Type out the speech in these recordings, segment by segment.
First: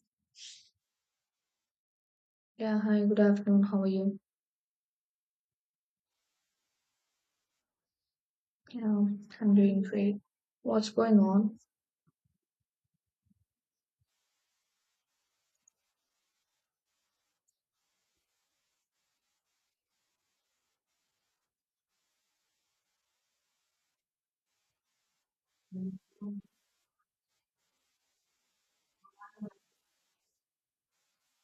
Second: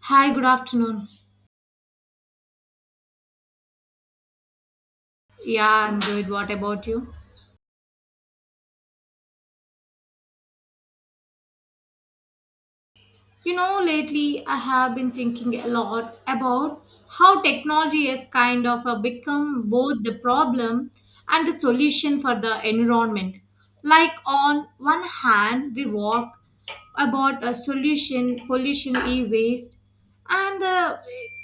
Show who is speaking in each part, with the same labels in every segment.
Speaker 1: Hi, good afternoon.
Speaker 2: Yeah, hi, good afternoon. How are you?
Speaker 1: Yeah, I'm good. What about you?
Speaker 2: Yeah, I'm doing great. What's going on?
Speaker 1: You know, lately I have been thinking a lot about how technology has kind of become both the problem and the solution for the environment. Like, on one hand, we walk about a solution pollution e waste and the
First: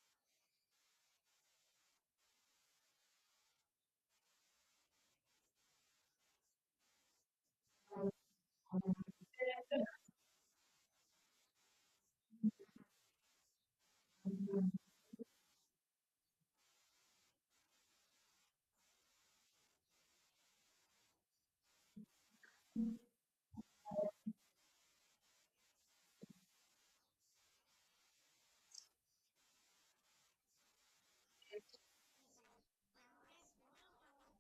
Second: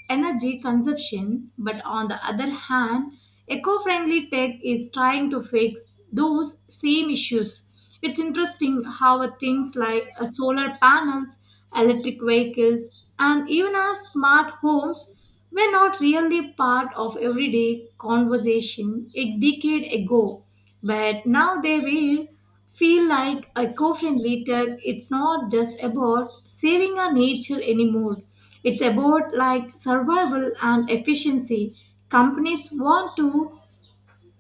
Speaker 1: energy consumption. But on the other hand, eco friendly tech is trying to fix those same issues. It's interesting how things like solar panels, electric vehicles, and even our smart homes were not really part of everyday conversation a decade ago. But now they will feel like eco-friendly tech. It's not just about saving our nature anymore. It's about like survival and efficiency. Companies want to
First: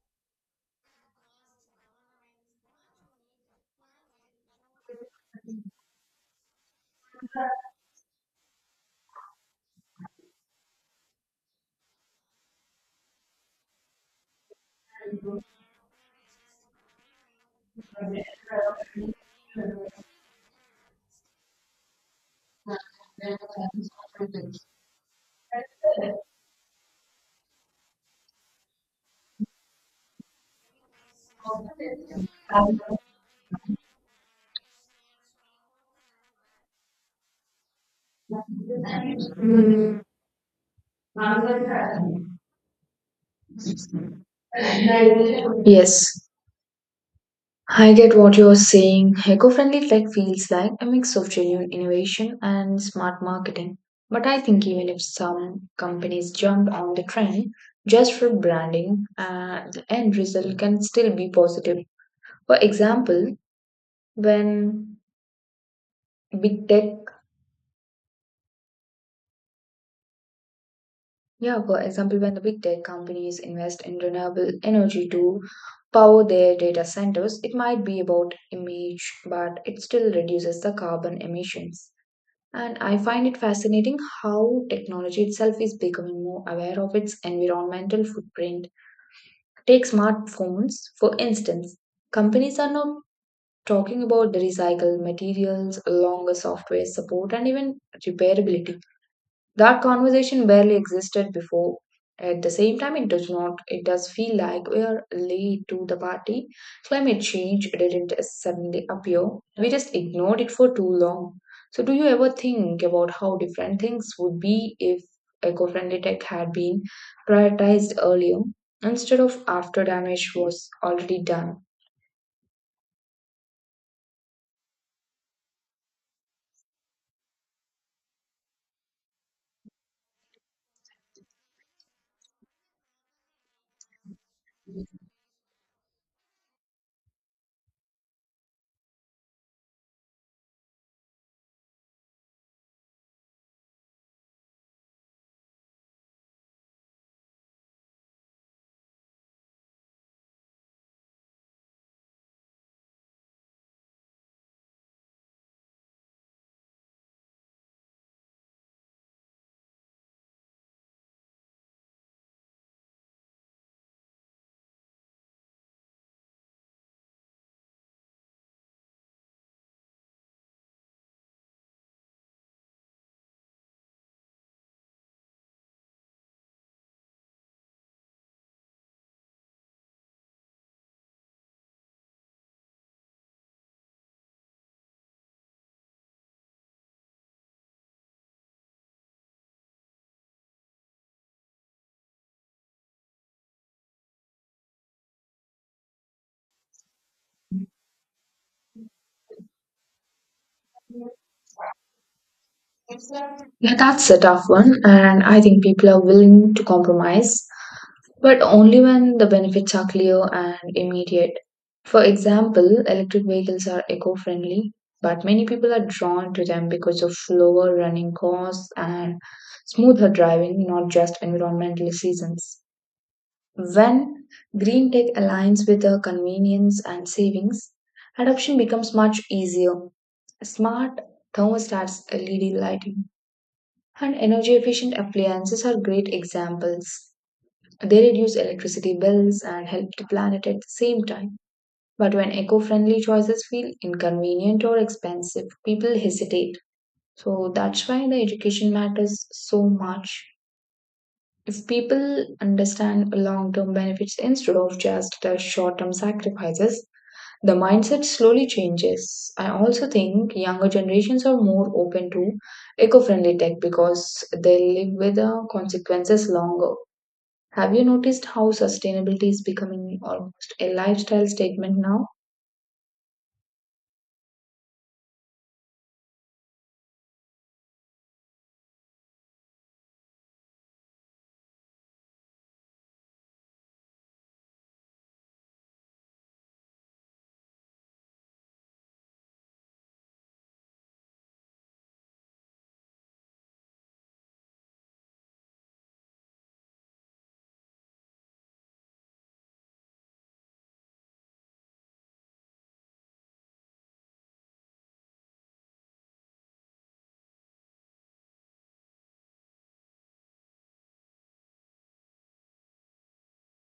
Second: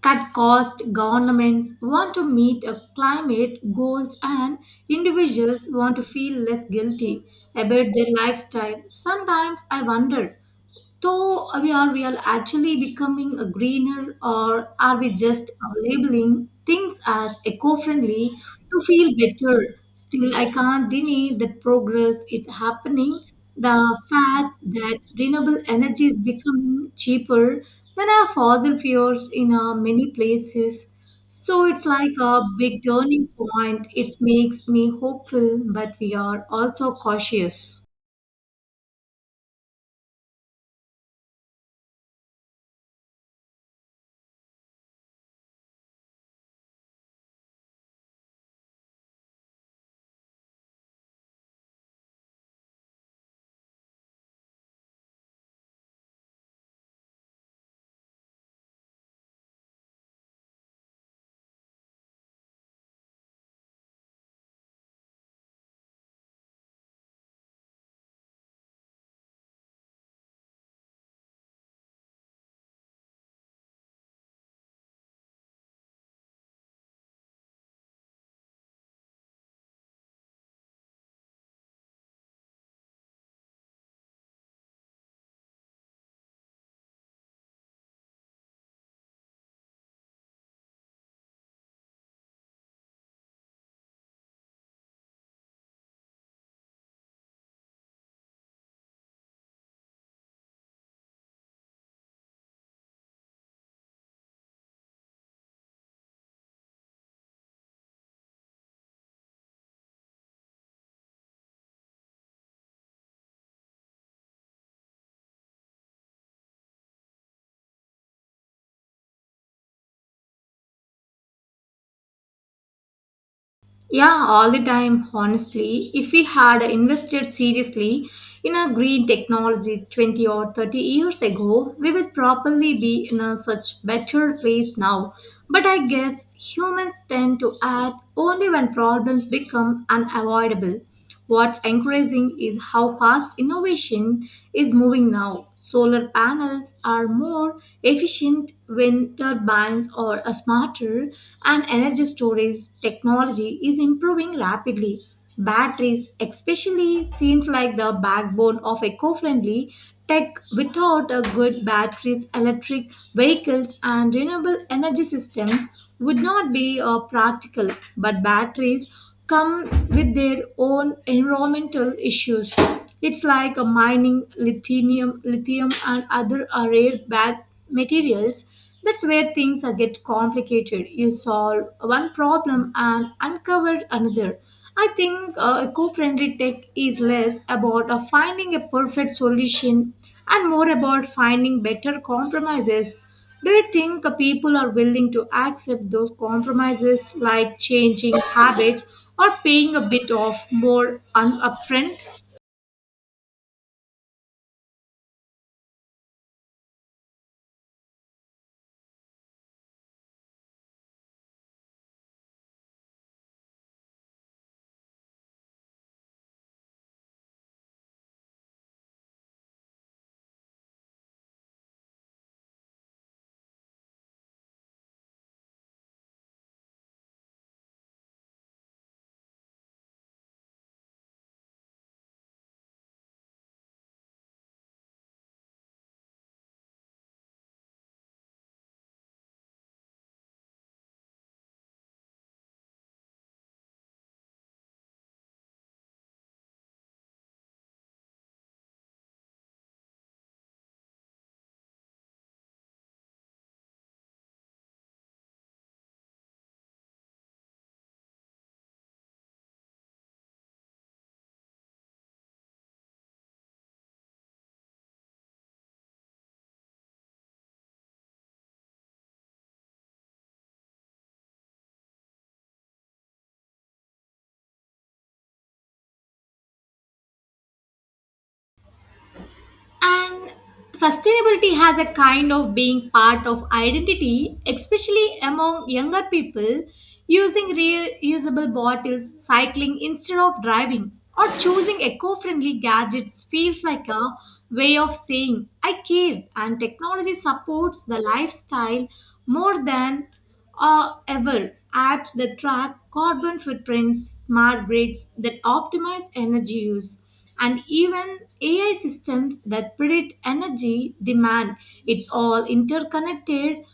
Speaker 1: cut costs, governments want to meet climate goals, and individuals want to feel less guilty about their lifestyle. Sometimes I wonder so we are actually becoming a greener, or are we just labeling things as eco-friendly to feel better? Still, I can't deny that progress is happening. The fact that renewable energy is becoming cheaper than our fossil fuels in many places. So it's like a big turning point. It makes me hopeful, but we are also cautious.
Speaker 2: Yes, I get what you're saying. Eco-friendly tech feels like a mix of genuine innovation and smart marketing. But I think even if some companies jumped on the trend just for branding, the end result can still be positive. For example, when big tech, when the big tech companies invest in renewable energy to power their data centers, it might be about image, but it still reduces the carbon emissions. And I find it fascinating how technology itself is becoming more aware of its environmental footprint. Take smartphones, for instance. Companies are now talking about the recycled materials, longer software support, and even repairability. That conversation barely existed before. At the same time, it does not it does feel like we are late to the party. Climate change didn't suddenly appear, we just ignored it for too long. So do you ever think about how different things would be if eco-friendly tech had been prioritized earlier instead of after damage was already done?
Speaker 1: Yeah, all the time, honestly. If we had invested seriously in a green technology 20 or 30 years ago, we would probably be in a such better place now. But I guess humans tend to act only when problems become unavoidable. What's encouraging is how fast innovation is moving now. Solar panels are more efficient wind turbines or are smarter, and energy storage technology is improving rapidly. Batteries, especially, seems like the backbone of eco friendly tech. Without a good batteries, electric vehicles, and renewable energy systems would not be practical, but batteries come with their own environmental issues. It's like a mining lithium and other rare bad materials. That's where things get complicated. You solve one problem and uncover another. I think eco-friendly tech is less about finding a perfect solution and more about finding better compromises. Do you think people are willing to accept those compromises like changing habits or paying a bit of more upfront?
Speaker 2: Yeah, that's a tough one, and I think people are willing to compromise. But only when the benefits are clear and immediate. For example, electric vehicles are eco friendly, but many people are drawn to them because of lower running costs and smoother driving, not just environmental seasons. When green tech aligns with the convenience and savings, adoption becomes much easier. Smart thermostats, LED lighting, and energy efficient appliances are great examples. They reduce electricity bills and help the planet at the same time. But when eco friendly choices feel inconvenient or expensive, people hesitate. So that's why the education matters so much. If people understand long term benefits instead of just the short term sacrifices, the mindset slowly changes. I also think younger generations are more open to eco friendly tech because they live with the consequences longer. Have you noticed how sustainability is becoming almost a lifestyle statement now?
Speaker 1: And sustainability has a kind of being part of identity, especially among younger people using reusable bottles, cycling instead of driving, or choosing eco-friendly gadgets feels like a way of saying I care and technology supports the lifestyle more than or ever apps that track carbon footprints, smart grids that optimize energy use, and even AI systems that predict energy demand. It's all interconnected.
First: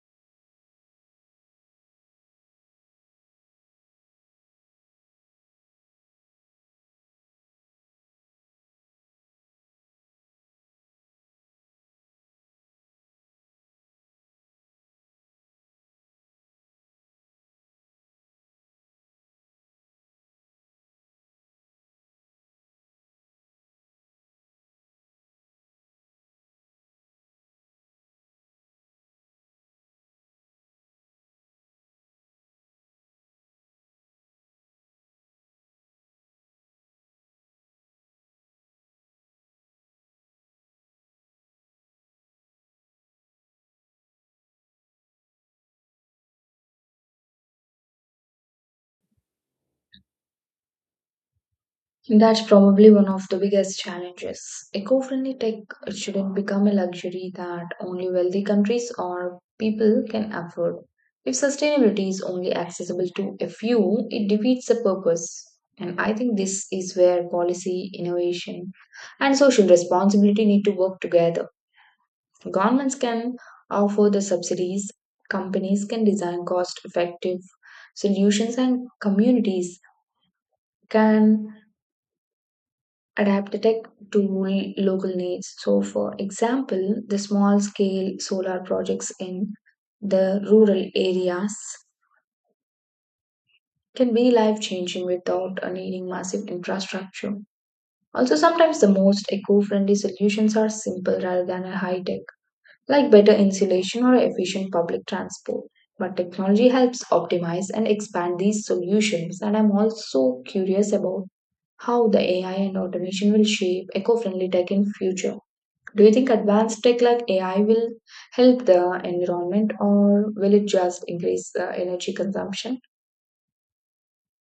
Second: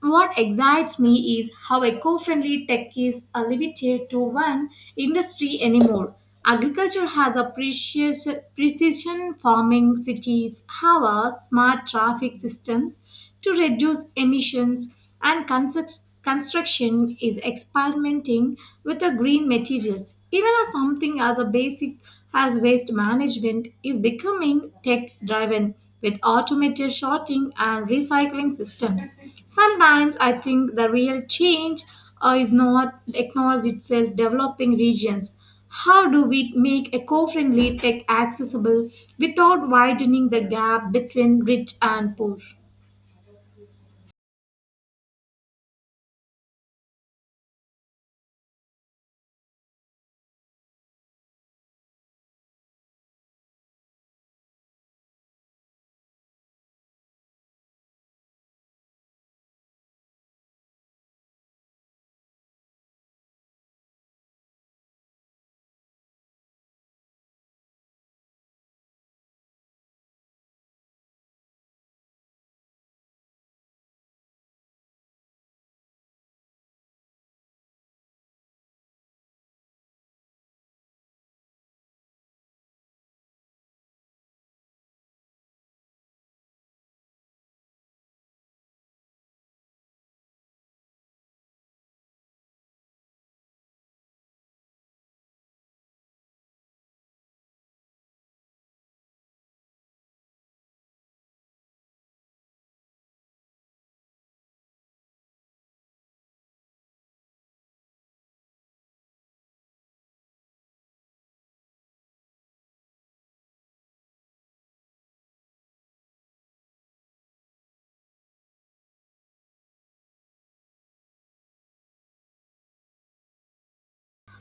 Speaker 1: What excites me is how eco friendly tech is limited to one industry anymore. Agriculture has a precision farming, cities have a smart traffic systems to reduce emissions, and construction is experimenting with the green materials. Even as something as a basic as waste management is becoming tech driven with automated sorting and recycling systems. Sometimes I think the real change is not acknowledged itself developing regions. How do we make eco-friendly tech accessible without widening the gap between rich and poor?
Speaker 2: That's probably one of the biggest challenges. Eco friendly tech shouldn't become a luxury that only wealthy countries or people can afford. If sustainability is only accessible to a few, it defeats the purpose. And I think this is where policy, innovation, and social responsibility need to work together. Governments can offer the subsidies, companies can design cost effective solutions, and communities can adapt the tech to local needs. So, for example, the small scale solar projects in the rural areas can be life changing without needing massive infrastructure. Also, sometimes the most eco friendly solutions are simple rather than high tech, like better insulation or efficient public transport. But technology helps optimize and expand these solutions, and I'm also curious about how the AI and automation will shape eco-friendly tech in future. Do you think advanced tech like AI will help the environment or will it just increase the energy consumption?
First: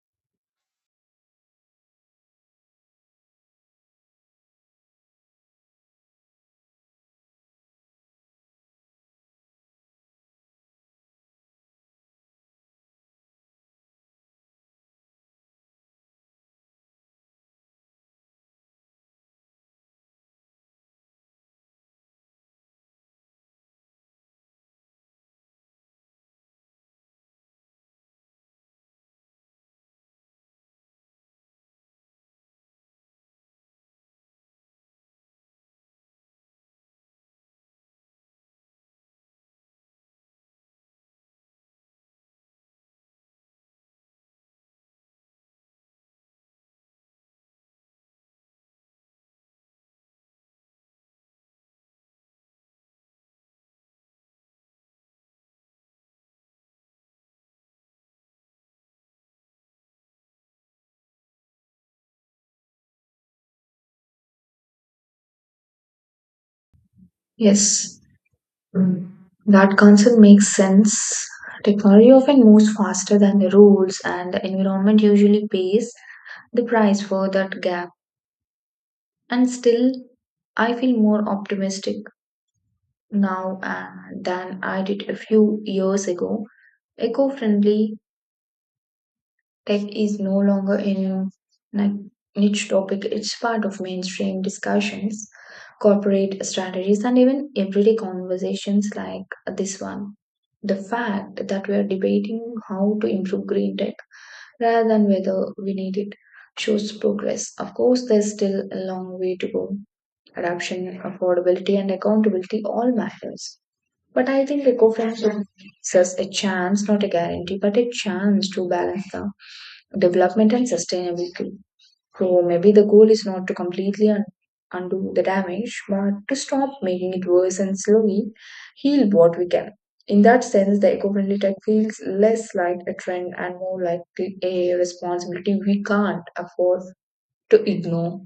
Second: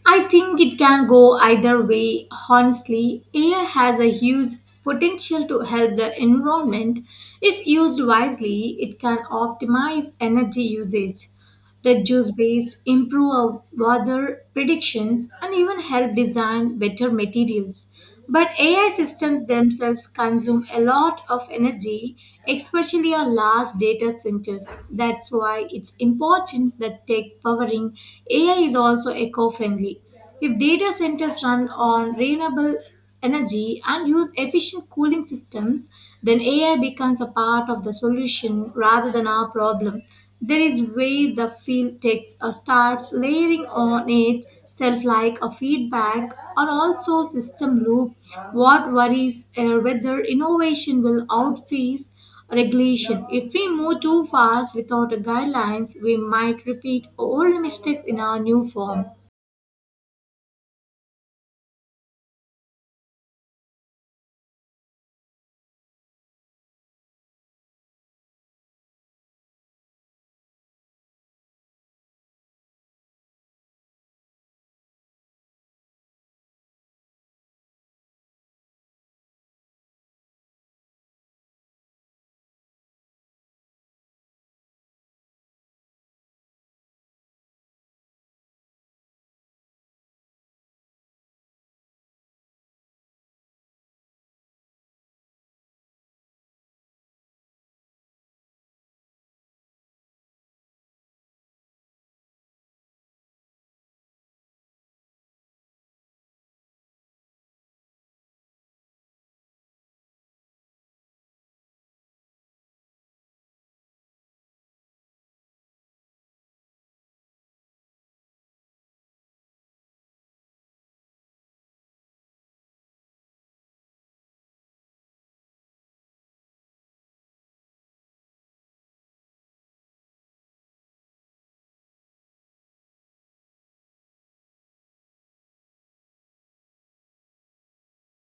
Speaker 1: I think it can go either way. Honestly, AI has a huge potential to help the environment. If used wisely, it can optimize energy usage, reduce waste, improve our weather predictions, and even help design better materials. But AI systems themselves consume a lot of energy, especially our large data centers. That's why it's important that tech powering AI is also eco friendly. If data centers run on renewable energy and use efficient cooling systems, then AI becomes a part of the solution rather than our problem. There is where the field takes starts layering on itself like a feedback or also system loop. What worries whether innovation will outpace regulation. If we move too fast without a guidelines, we might repeat old mistakes in our new form.
Speaker 2: Yes. Mm. That concept makes sense. Technology often moves faster than the rules, and the environment usually pays the price for that gap. And still, I feel more optimistic now than I did a few years ago. Eco friendly tech is no longer a ni- niche topic, it's part of mainstream discussions, corporate strategies, and even everyday conversations like this one. The fact that we are debating how to improve green tech rather than whether we need it shows progress. Of course, there's still a long way to go. Adoption, affordability, and accountability all matters. But I think eco-friendship gives us a chance, not a guarantee, but a chance to balance the development and sustainability. So maybe the goal is not to completely undo the damage, but to stop making it worse and slowly heal what we can. In that sense, the eco-friendly tech feels less like a trend and more like a responsibility we can't afford to ignore.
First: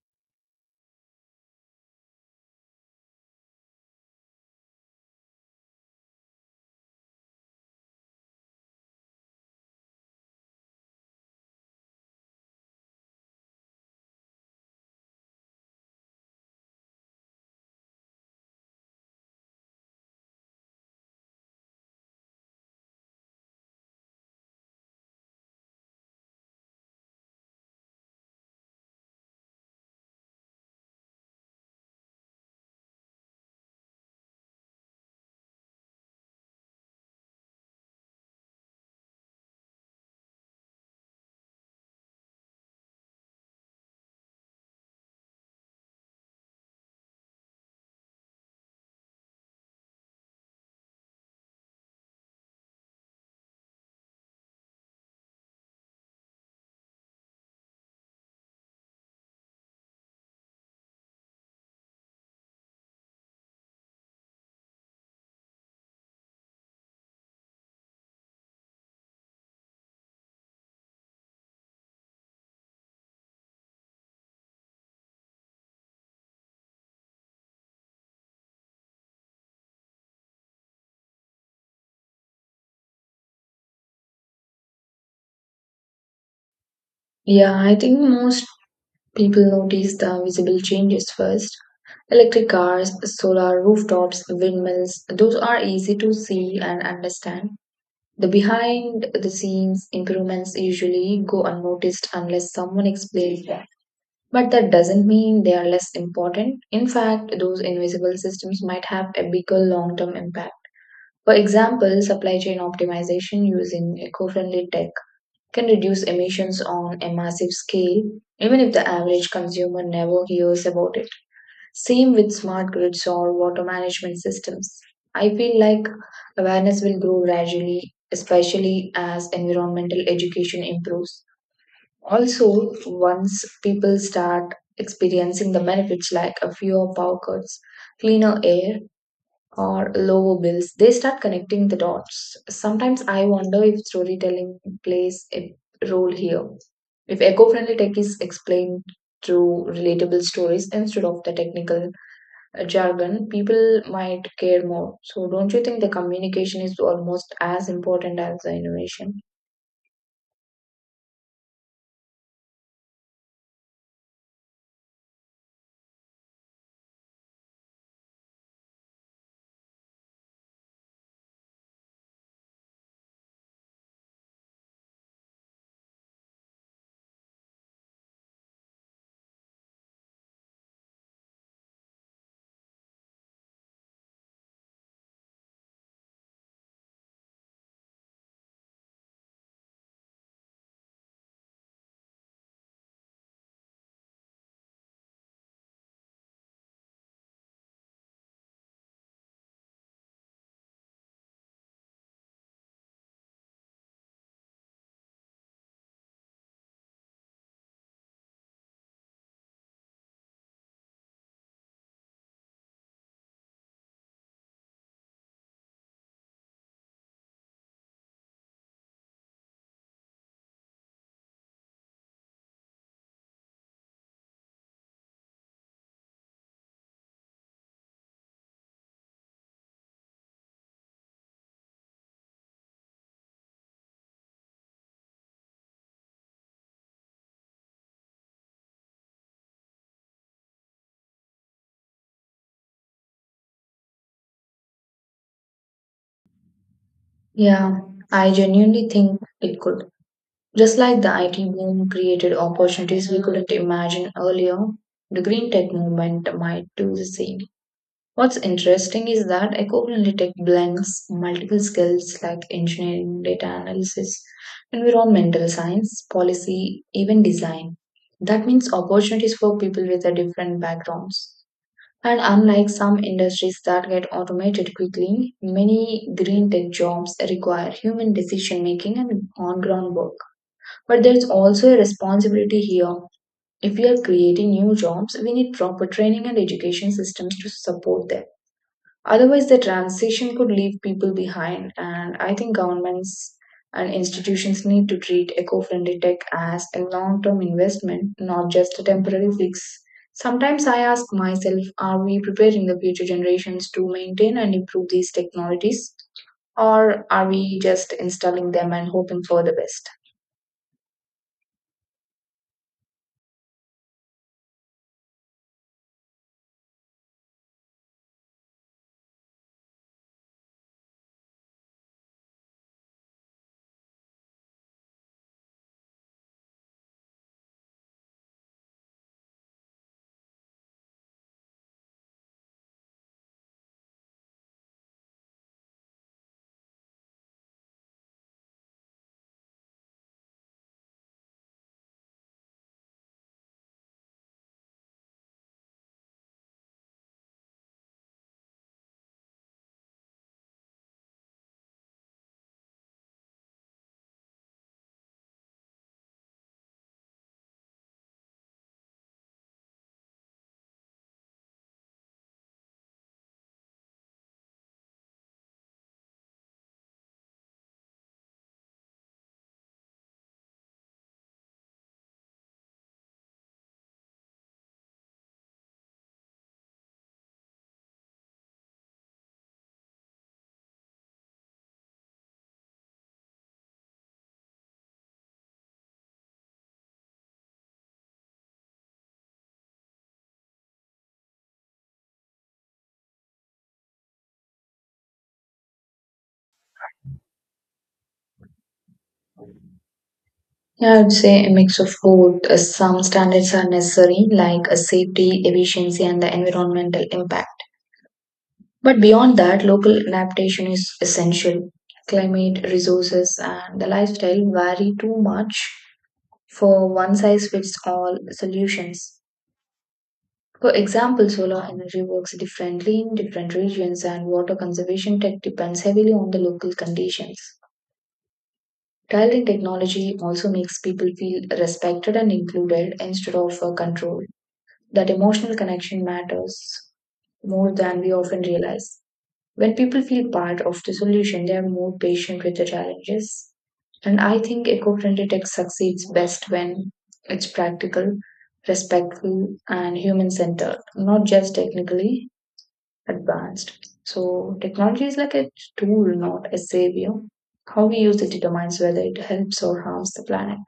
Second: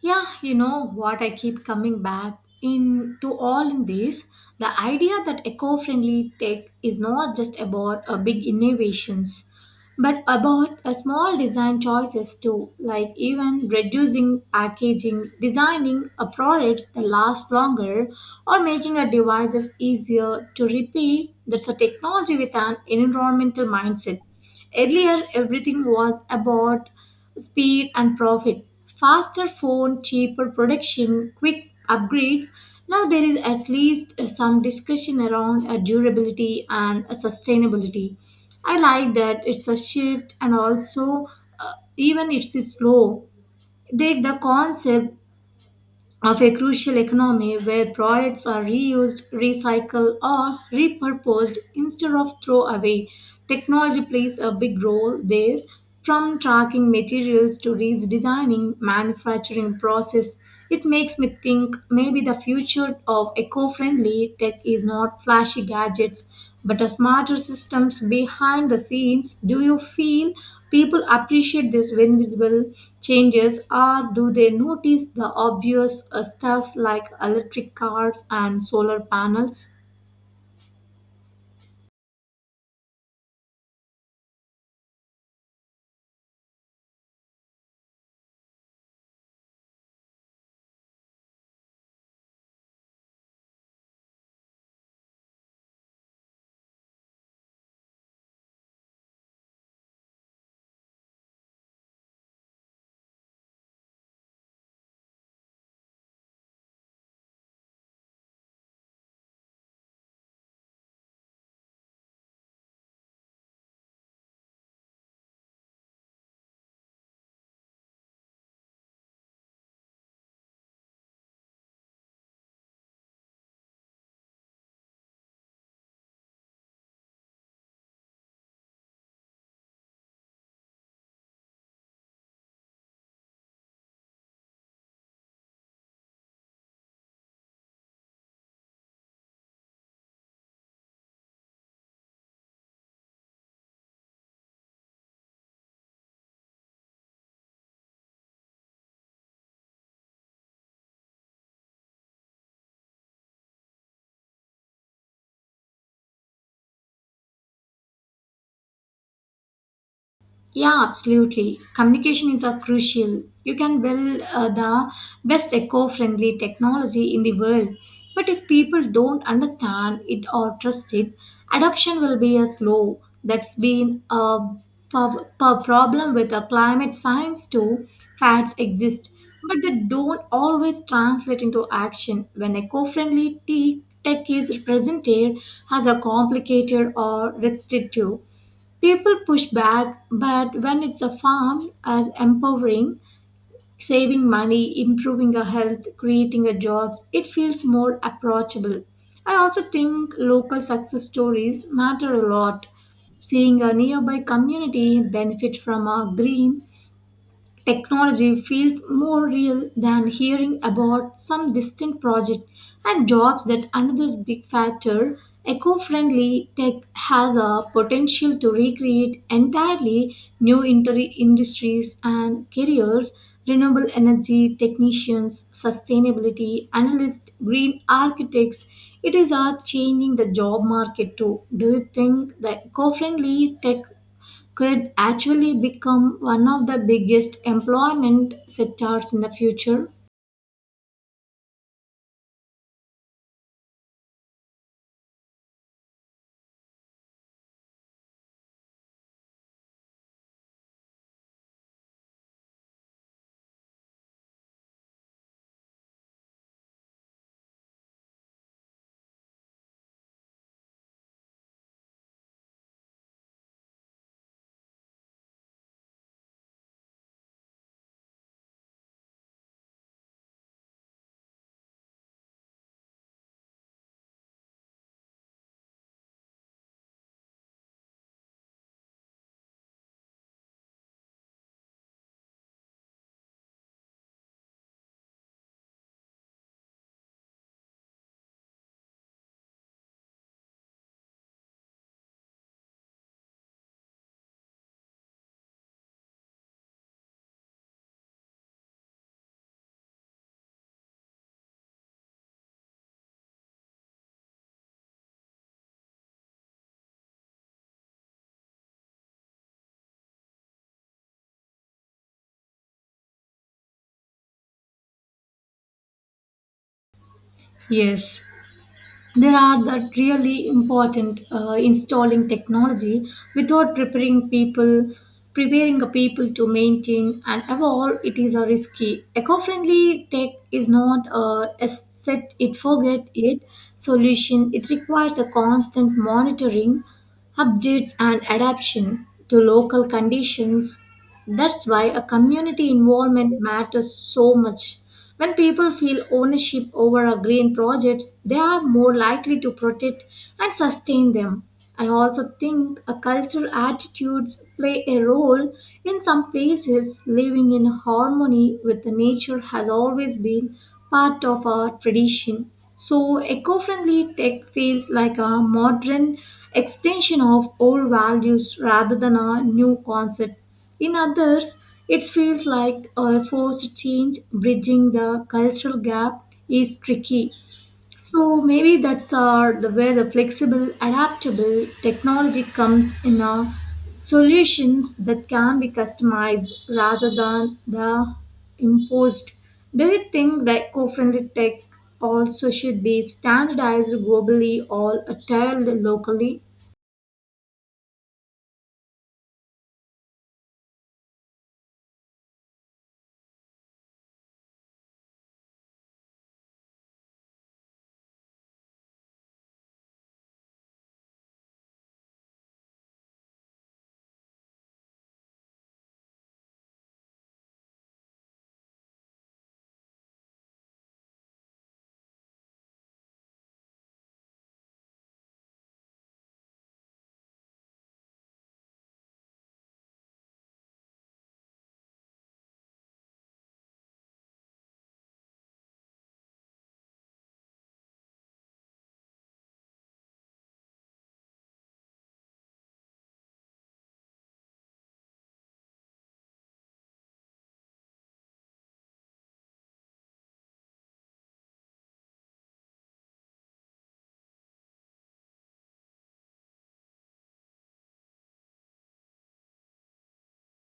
Speaker 1: Yeah, you know what I keep coming back in to all in this the idea that eco-friendly tech is not just about big innovations but about a small design choices too, like even reducing packaging, designing a products that last longer, or making a devices easier to repair. That's a technology with an environmental mindset. Earlier, everything was about speed and profit. Faster phone, cheaper production, quick upgrades. Now there is at least some discussion around durability and sustainability. I like that it's a shift and also even it's slow. Take the concept of a crucial economy where products are reused, recycled or repurposed instead of throw away. Technology plays a big role there from tracking materials to redesigning manufacturing process. It makes me think maybe the future of eco-friendly tech is not flashy gadgets but a smarter systems behind the scenes. Do you feel people appreciate these invisible changes or do they notice the obvious stuff like electric cars and solar panels?
Speaker 2: Yeah, I think most people notice the visible changes first. Electric cars, solar rooftops, windmills, those are easy to see and understand. The behind the scenes improvements usually go unnoticed unless someone explains them. But that doesn't mean they are less important. In fact, those invisible systems might have a bigger long term impact. For example, supply chain optimization using eco friendly tech can reduce emissions on a massive scale, even if the average consumer never hears about it. Same with smart grids or water management systems. I feel like awareness will grow gradually, especially as environmental education improves. Also, once people start experiencing the benefits like a fewer power cuts, cleaner air, or low bills, they start connecting the dots. Sometimes I wonder if storytelling plays a role here. If eco friendly tech is explained through relatable stories instead of the technical jargon, people might care more. So, don't you think the communication is almost as important as the innovation?
Speaker 1: Yeah, absolutely. Communication is a crucial. You can build the best eco-friendly technology in the world, but if people don't understand it or trust it, adoption will be a slow. That's been a per problem with the climate science too. Facts exist, but they don't always translate into action. When eco-friendly tech is presented as a complicated or restrictive, people push back, but when it's a farm as empowering, saving money, improving our health, creating a jobs, it feels more approachable. I also think local success stories matter a lot. Seeing a nearby community benefit from a green technology feels more real than hearing about some distant project and jobs that another big factor. Eco friendly tech has a potential to recreate entirely new industries and careers. Renewable energy technicians, sustainability analysts, green architects. It is are changing the job market too. Do you think the eco friendly tech could actually become one of the biggest employment sectors in the future?
Speaker 2: Yeah, I genuinely think it could. Just like the IT boom created opportunities we couldn't imagine earlier, the green tech movement might do the same. What's interesting is that eco-friendly tech blends multiple skills like engineering, data analysis, environmental science, policy, even design. That means opportunities for people with a different backgrounds. And unlike some industries that get automated quickly, many green tech jobs require human decision making and on-ground work. But there's also a responsibility here. If we are creating new jobs, we need proper training and education systems to support them. Otherwise, the transition could leave people behind, and I think governments and institutions need to treat eco friendly tech as a long term investment, not just a temporary fix. Sometimes I ask myself, are we preparing the future generations to maintain and improve these technologies, or are we just installing them and hoping for the best?
Speaker 1: Yes, there are the really important installing technology without preparing people, preparing a people to maintain and evolve. It is a risky. Eco-friendly tech is not a, a set it forget it solution. It requires a constant monitoring updates and adaptation to local conditions. That's why a community involvement matters so much. When people feel ownership over our green projects, they are more likely to protect and sustain them. I also think a cultural attitudes play a role. In some places, living in harmony with the nature has always been part of our tradition. So, eco-friendly tech feels like a modern extension of old values rather than a new concept. In others, it feels like a forced change. Bridging the cultural gap is tricky. So maybe that's our, the, where the flexible, adaptable technology comes in our solutions that can be customized rather than the imposed. Do you think that eco-friendly tech also should be standardized globally or tailored locally?
Speaker 2: Yeah, I would say a mix of both. Some standards are necessary, like a safety, efficiency, and the environmental impact. But beyond that, local adaptation is essential. Climate, resources, and the lifestyle vary too much for one size fits all solutions. For example, solar energy works differently in different regions, and water conservation tech depends heavily on the local conditions. Trial in technology also makes people feel respected and included instead of controlled. That emotional connection matters more than we often realize. When people feel part of the solution, they are more patient with the challenges. And I think eco friendly tech succeeds best when it's practical, respectful, and human centered, not just technically advanced. So, technology is like a tool, not a savior. How we use it determines whether it helps or harms the planet.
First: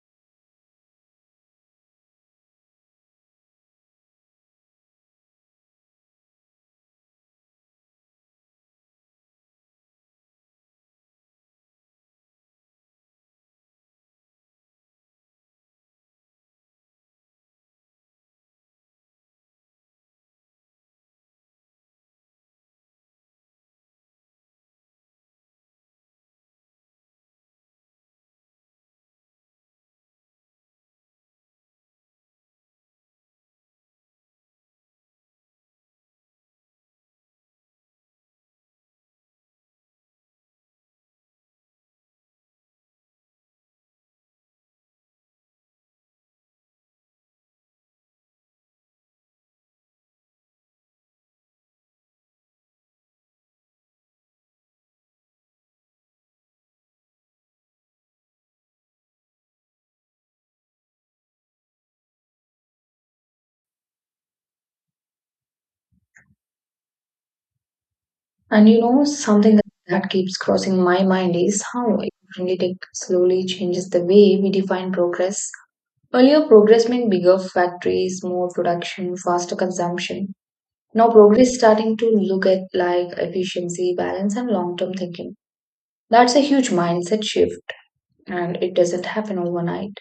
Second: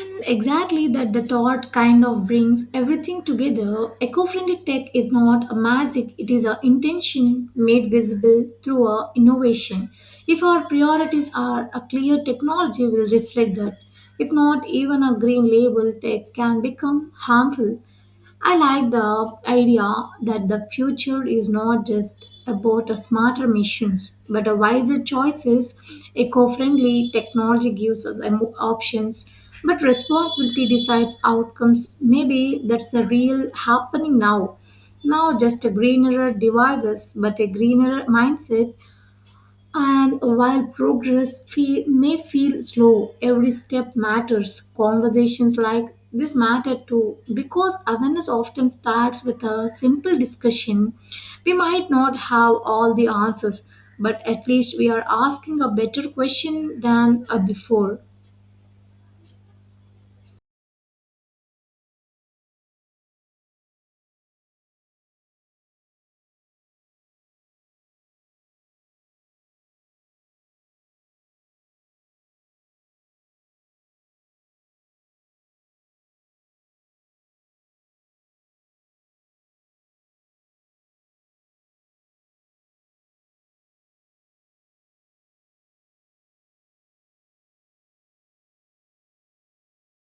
Speaker 1: And exactly that the thought kind of brings everything together. Eco friendly tech is not a magic, it is an intention made visible through a innovation. If our priorities are a clear technology will reflect that. If not, even a green label tech can become harmful. I like the idea that the future is not just about a smarter machines, but a wiser choices. Eco-friendly technology gives us a options, but responsibility decides outcomes. Maybe that's the real happening now. Now just a greener devices, but a greener mindset and while progress may feel slow, every step matters. Conversations like this matter too, because awareness often starts with a simple discussion. We might not have all the answers, but at least we are asking a better question than before.
Speaker 2: And you know, something that keeps crossing my mind is how eco friendly tech slowly changes the way we define progress. Earlier progress meant bigger factories, more production, faster consumption. Now progress is starting to look at like efficiency, balance and long-term thinking. That's a huge mindset shift and it doesn't happen overnight.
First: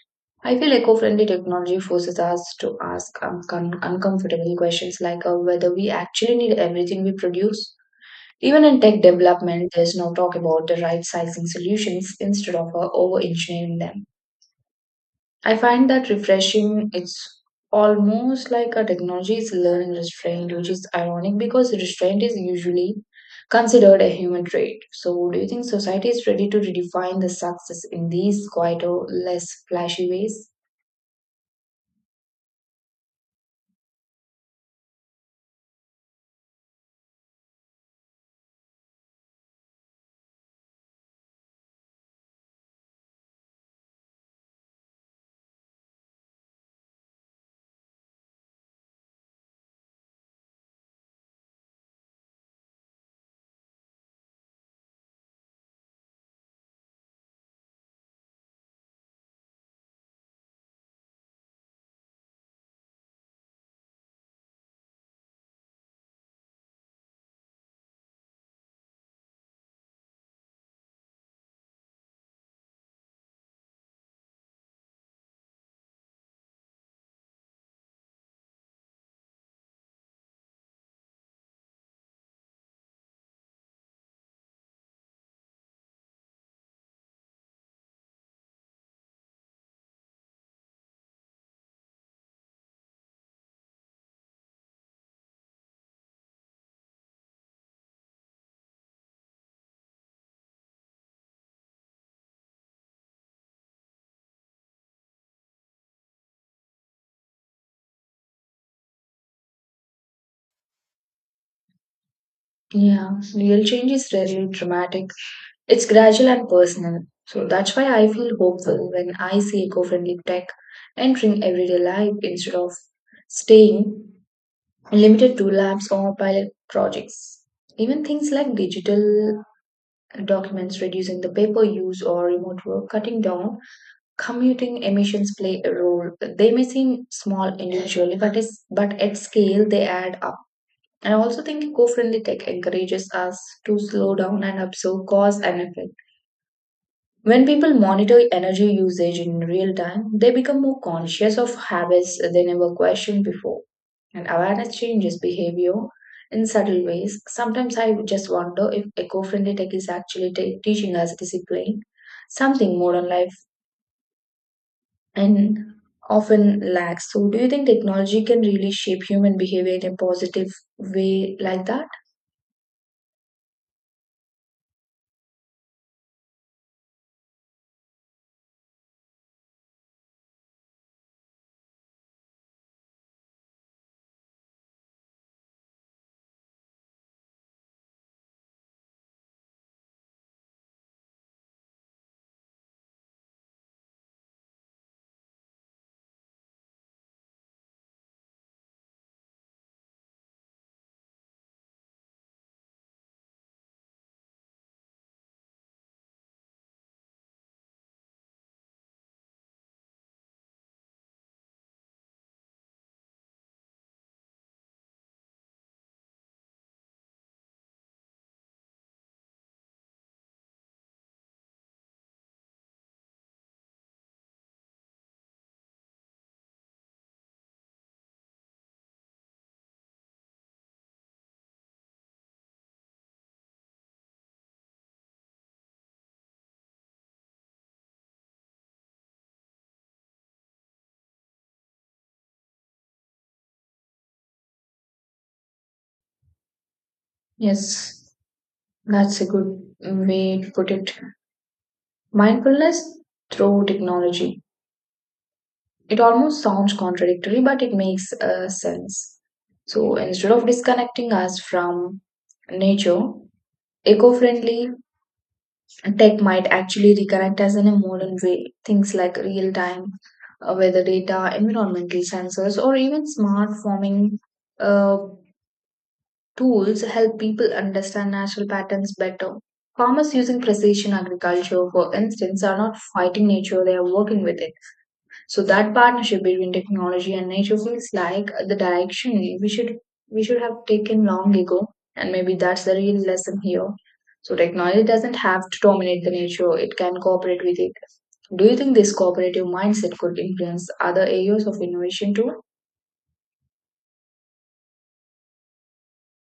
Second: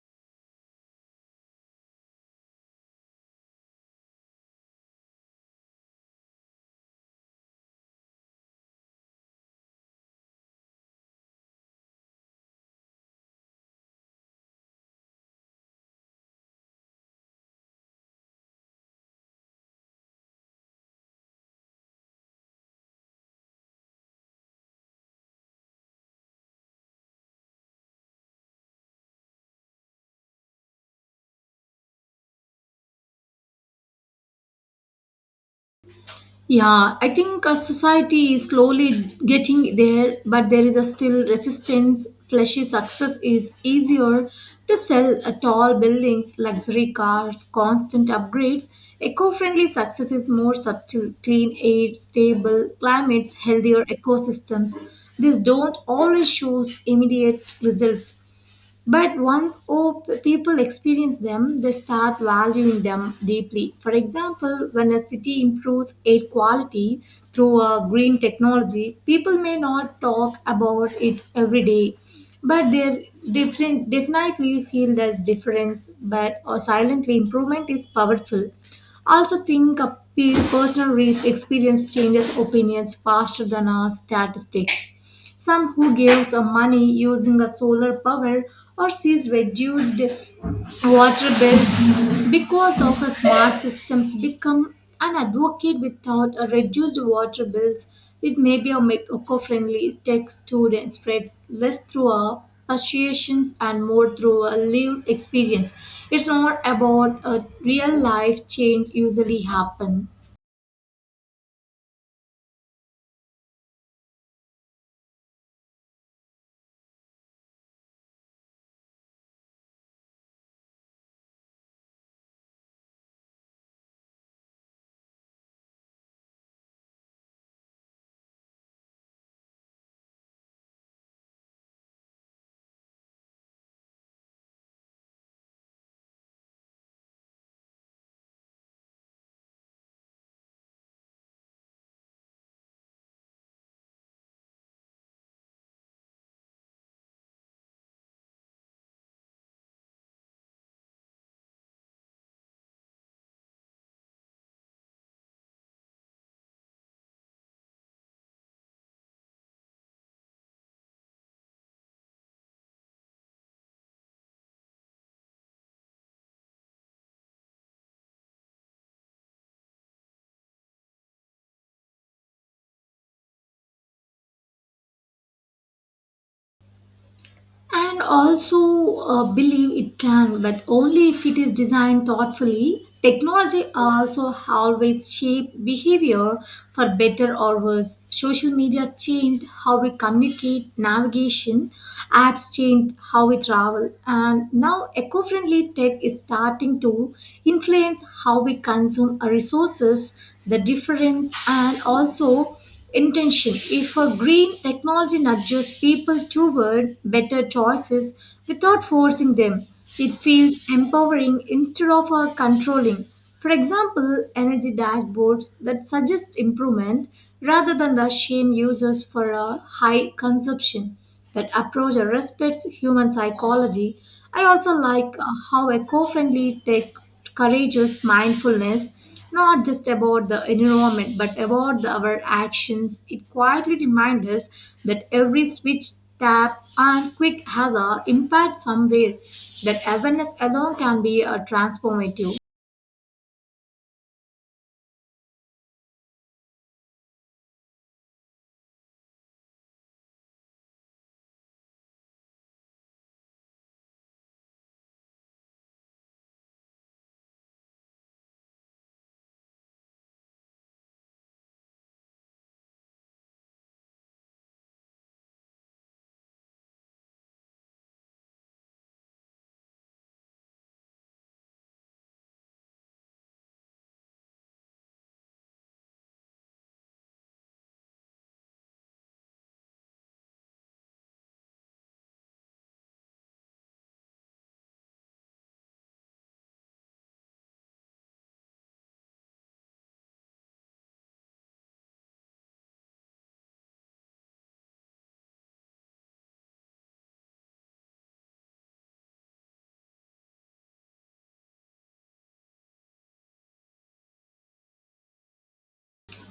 Speaker 2: I feel eco-friendly technology forces us to ask uncomfortable questions like whether we actually need everything we produce. Even in tech development, there's no talk about the right sizing solutions instead of over engineering them. I find that refreshing. It's almost like a technology is learning restraint, which is ironic because restraint is usually considered a human trait. So, do you think society is ready to redefine the success in these quieter, less flashy ways?
Speaker 1: Yeah, I think society is slowly getting there, but there is a still resistance. Flashy success is easier to sell tall buildings, luxury cars, constant upgrades. Eco friendly success is more subtle clean air, stable climates, healthier ecosystems. These don't always show immediate results. But once oh, people experience them, they start valuing them deeply. For example, when a city improves air quality through a green technology, people may not talk about it every day, but they different definitely feel there's difference. But or silently, improvement is powerful. Also, think a personal experience changes opinions faster than our statistics some who gives money using a solar power or sees reduced water bills because of a smart systems become an advocate without a reduced water bills it may be a eco-friendly tech student spreads less through our persuasions and more through a lived experience it's not about a real life change usually happen
Speaker 2: Yeah, real change is rarely dramatic. It's gradual and personal. So that's why I feel hopeful when I see eco friendly tech entering everyday life instead of staying limited to labs or pilot projects. Even things like digital documents, reducing the paper use or remote work, cutting down commuting emissions play a role. They may seem small individually, but at scale they add up. And I also think eco friendly tech encourages us to slow down and observe cause and effect. When people monitor energy usage in real time, they become more conscious of habits they never questioned before. And awareness changes behavior in subtle ways. Sometimes I just wonder if eco friendly tech is actually ta teaching us discipline, something modern life and often lacks. So, do you think technology can really shape human behavior in a positive way like that?
Speaker 1: and also believe it can but only if it is designed thoughtfully technology also always shape behavior for better or worse social media changed how we communicate navigation apps changed how we travel and now eco-friendly tech is starting to influence how we consume our resources the difference and also intention. If a green technology nudges people toward better choices without forcing them, it feels empowering instead of controlling. For example, energy dashboards that suggest improvement rather than the shame users for a high consumption. That approach respects human psychology. I also like how eco friendly tech encourages mindfulness not just about the environment but about our actions. It quietly reminds us that every switch, tap, and quick has an impact somewhere, that awareness alone can be a transformative.
Speaker 2: Yes, that's a good way to put it. Mindfulness through technology. It almost sounds contradictory, but it makes sense. So instead of disconnecting us from nature, eco friendly tech might actually reconnect us in a modern way. Things like real time weather data, environmental sensors, or even smart farming uh, tools help people understand natural patterns better. Farmers using precision agriculture, for instance, are not fighting nature, they are working with it. So that partnership between technology and nature feels like the direction we should have taken long ago, and maybe that's the real lesson here. So technology doesn't have to dominate the nature; it can cooperate with it. Do you think this cooperative mindset could influence other areas of innovation too?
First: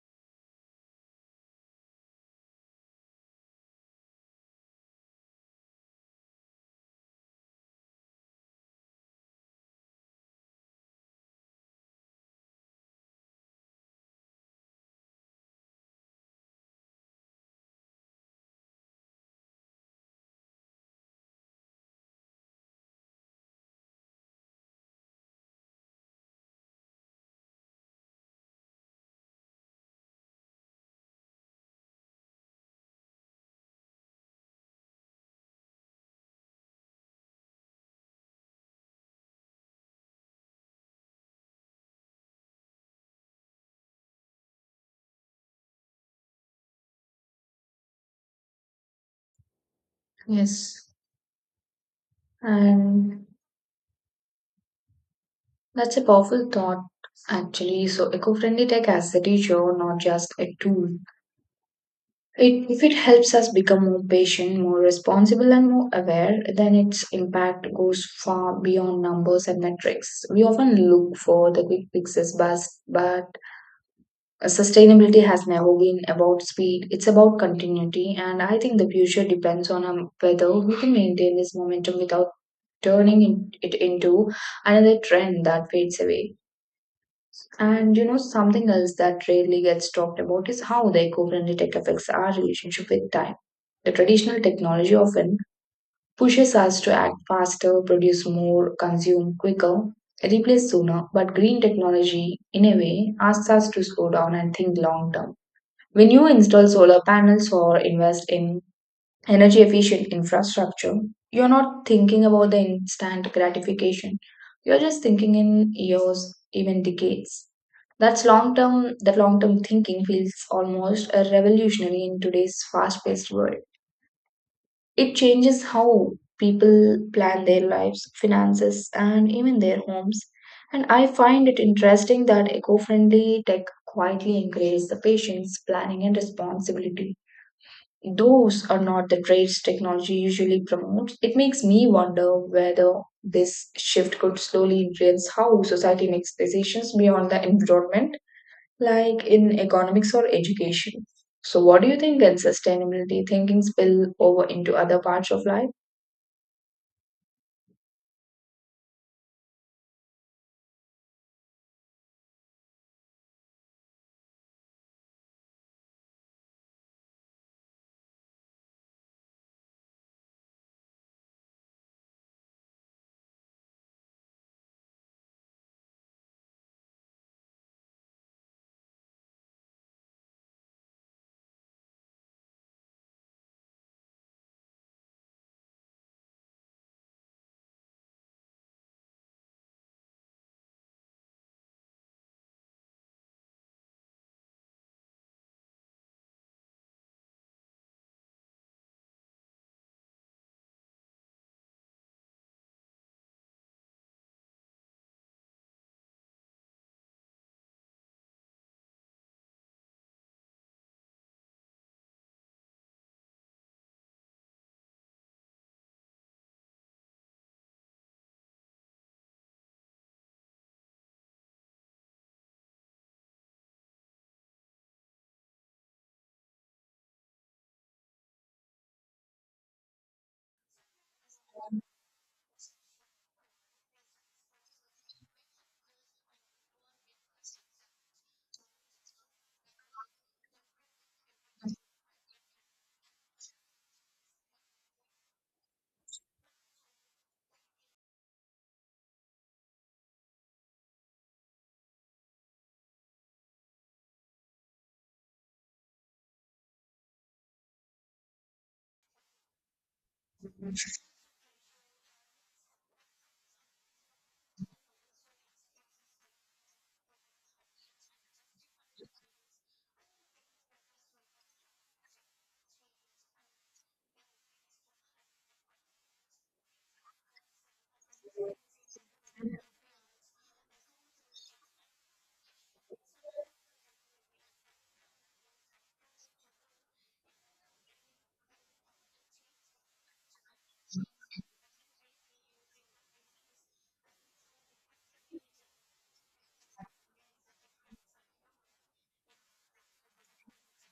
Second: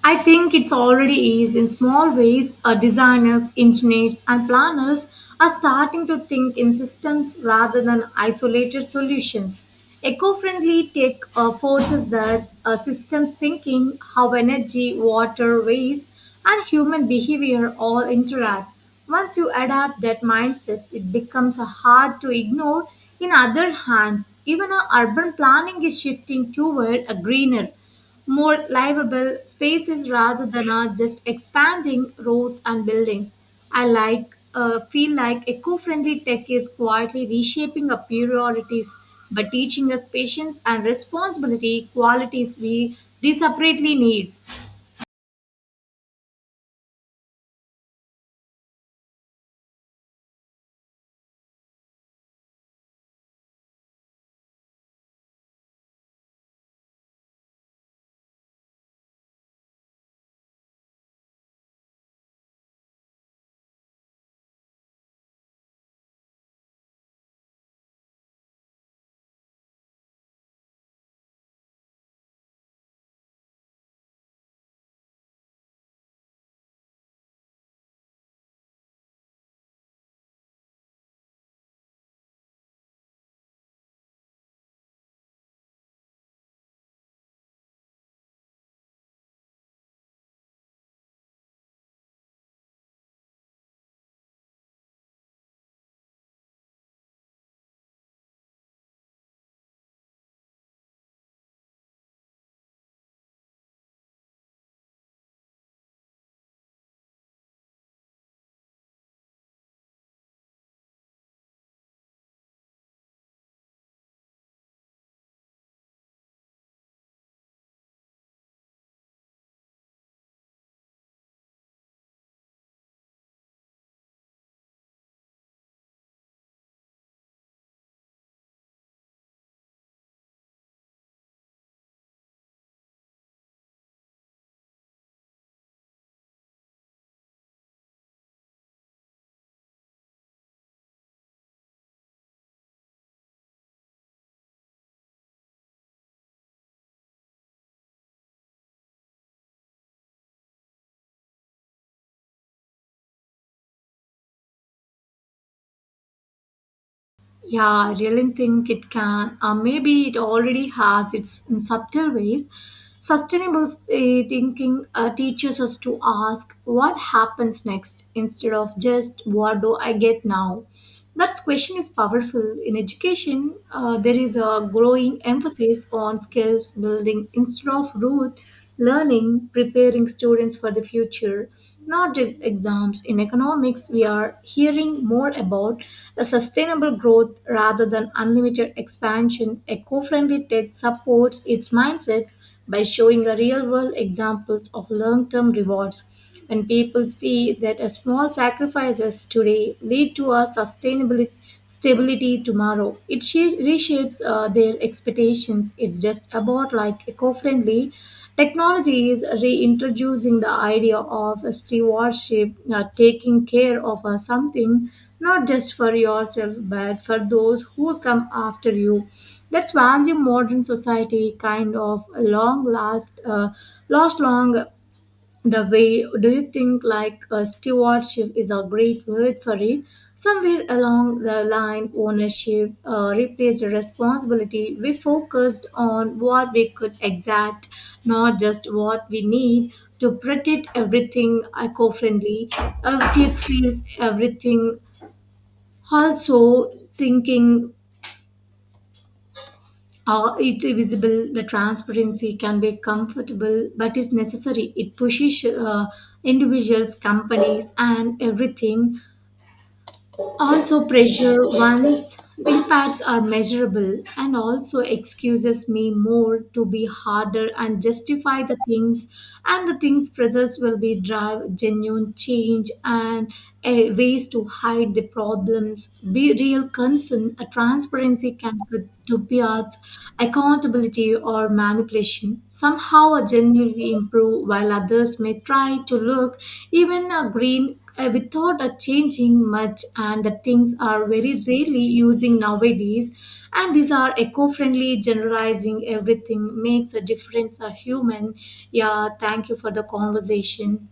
Speaker 1: I think it's already is in small ways. Designers, engineers, and planners are starting to think in systems rather than isolated solutions. Eco friendly tech forces that systems thinking how energy, water, waste, and human behavior all interact. Once you adapt that mindset, it becomes hard to ignore. In other hands, even our urban planning is shifting toward a greener more livable spaces rather than are just expanding roads and buildings. I like feel like eco-friendly tech is quietly reshaping our priorities but teaching us patience and responsibility qualities we desperately need.
Speaker 2: Yes. And that's a powerful thought, actually. So, eco friendly tech as a teacher, not just a tool. It, if it helps us become more patient, more responsible, and more aware, then its impact goes far beyond numbers and metrics. We often look for the quick fixes, but sustainability has never been about speed. It's about continuity, and I think the future depends on whether we can maintain this momentum without it into another trend that fades away. And you know, something else that rarely gets talked about is how the eco friendly tech affects our relationship with time. The traditional technology often pushes us to act faster, produce more, consume quicker, replace sooner, but green technology, in a way, asks us to slow down and think long term. When you install solar panels or invest in energy efficient infrastructure, you're not thinking about the instant gratification, you're just thinking in years, even decades. That's long term. That long term thinking feels almost a revolutionary in today's fast paced world. It changes how people plan their lives, finances and even their homes. And I find it interesting that eco friendly tech quietly encourages the patience, planning and responsibility. Those are not the traits technology usually promotes. It makes me wonder whether this shift could slowly influence how society makes decisions beyond the environment, like in economics or education. So, what do you think, can sustainability thinking spill over into other parts of life?
Speaker 1: Yeah, I really think it can. Maybe it already has. It's in subtle ways. Sustainable thinking teaches us to ask what happens next instead of just what do I get now. That question is powerful. In education, there is a growing emphasis on skills building instead of rote learning preparing students for the future not just exams in economics we are hearing more about a sustainable growth rather than unlimited expansion eco-friendly tech supports its mindset by showing a real-world examples of long-term rewards when people see that a small sacrifices today lead to a sustainability stability tomorrow. It reshapes their expectations. It's just about like eco-friendly technology is reintroducing the idea of a stewardship, taking care of something not just for yourself but for those who come after you. That's value modern society kind of long last lost long the way do you think like a stewardship is a great word for it somewhere along the line ownership replaced responsibility we focused on what we could exact not just what we need to protect everything eco-friendly everything feels everything also thinking it's visible the transparency can be comfortable but is necessary it pushes individuals companies and everything also, pressure once impacts are measurable and also excuses me more to be harder and justify the things and the things pressures will be drive genuine change and ways to hide the problems be real concern a transparency can could to be arts accountability or manipulation somehow a genuinely improve while others may try to look even a green without changing much and the things are very rarely using nowadays and these are eco-friendly generalizing everything makes a difference a human yeah thank you for the conversation.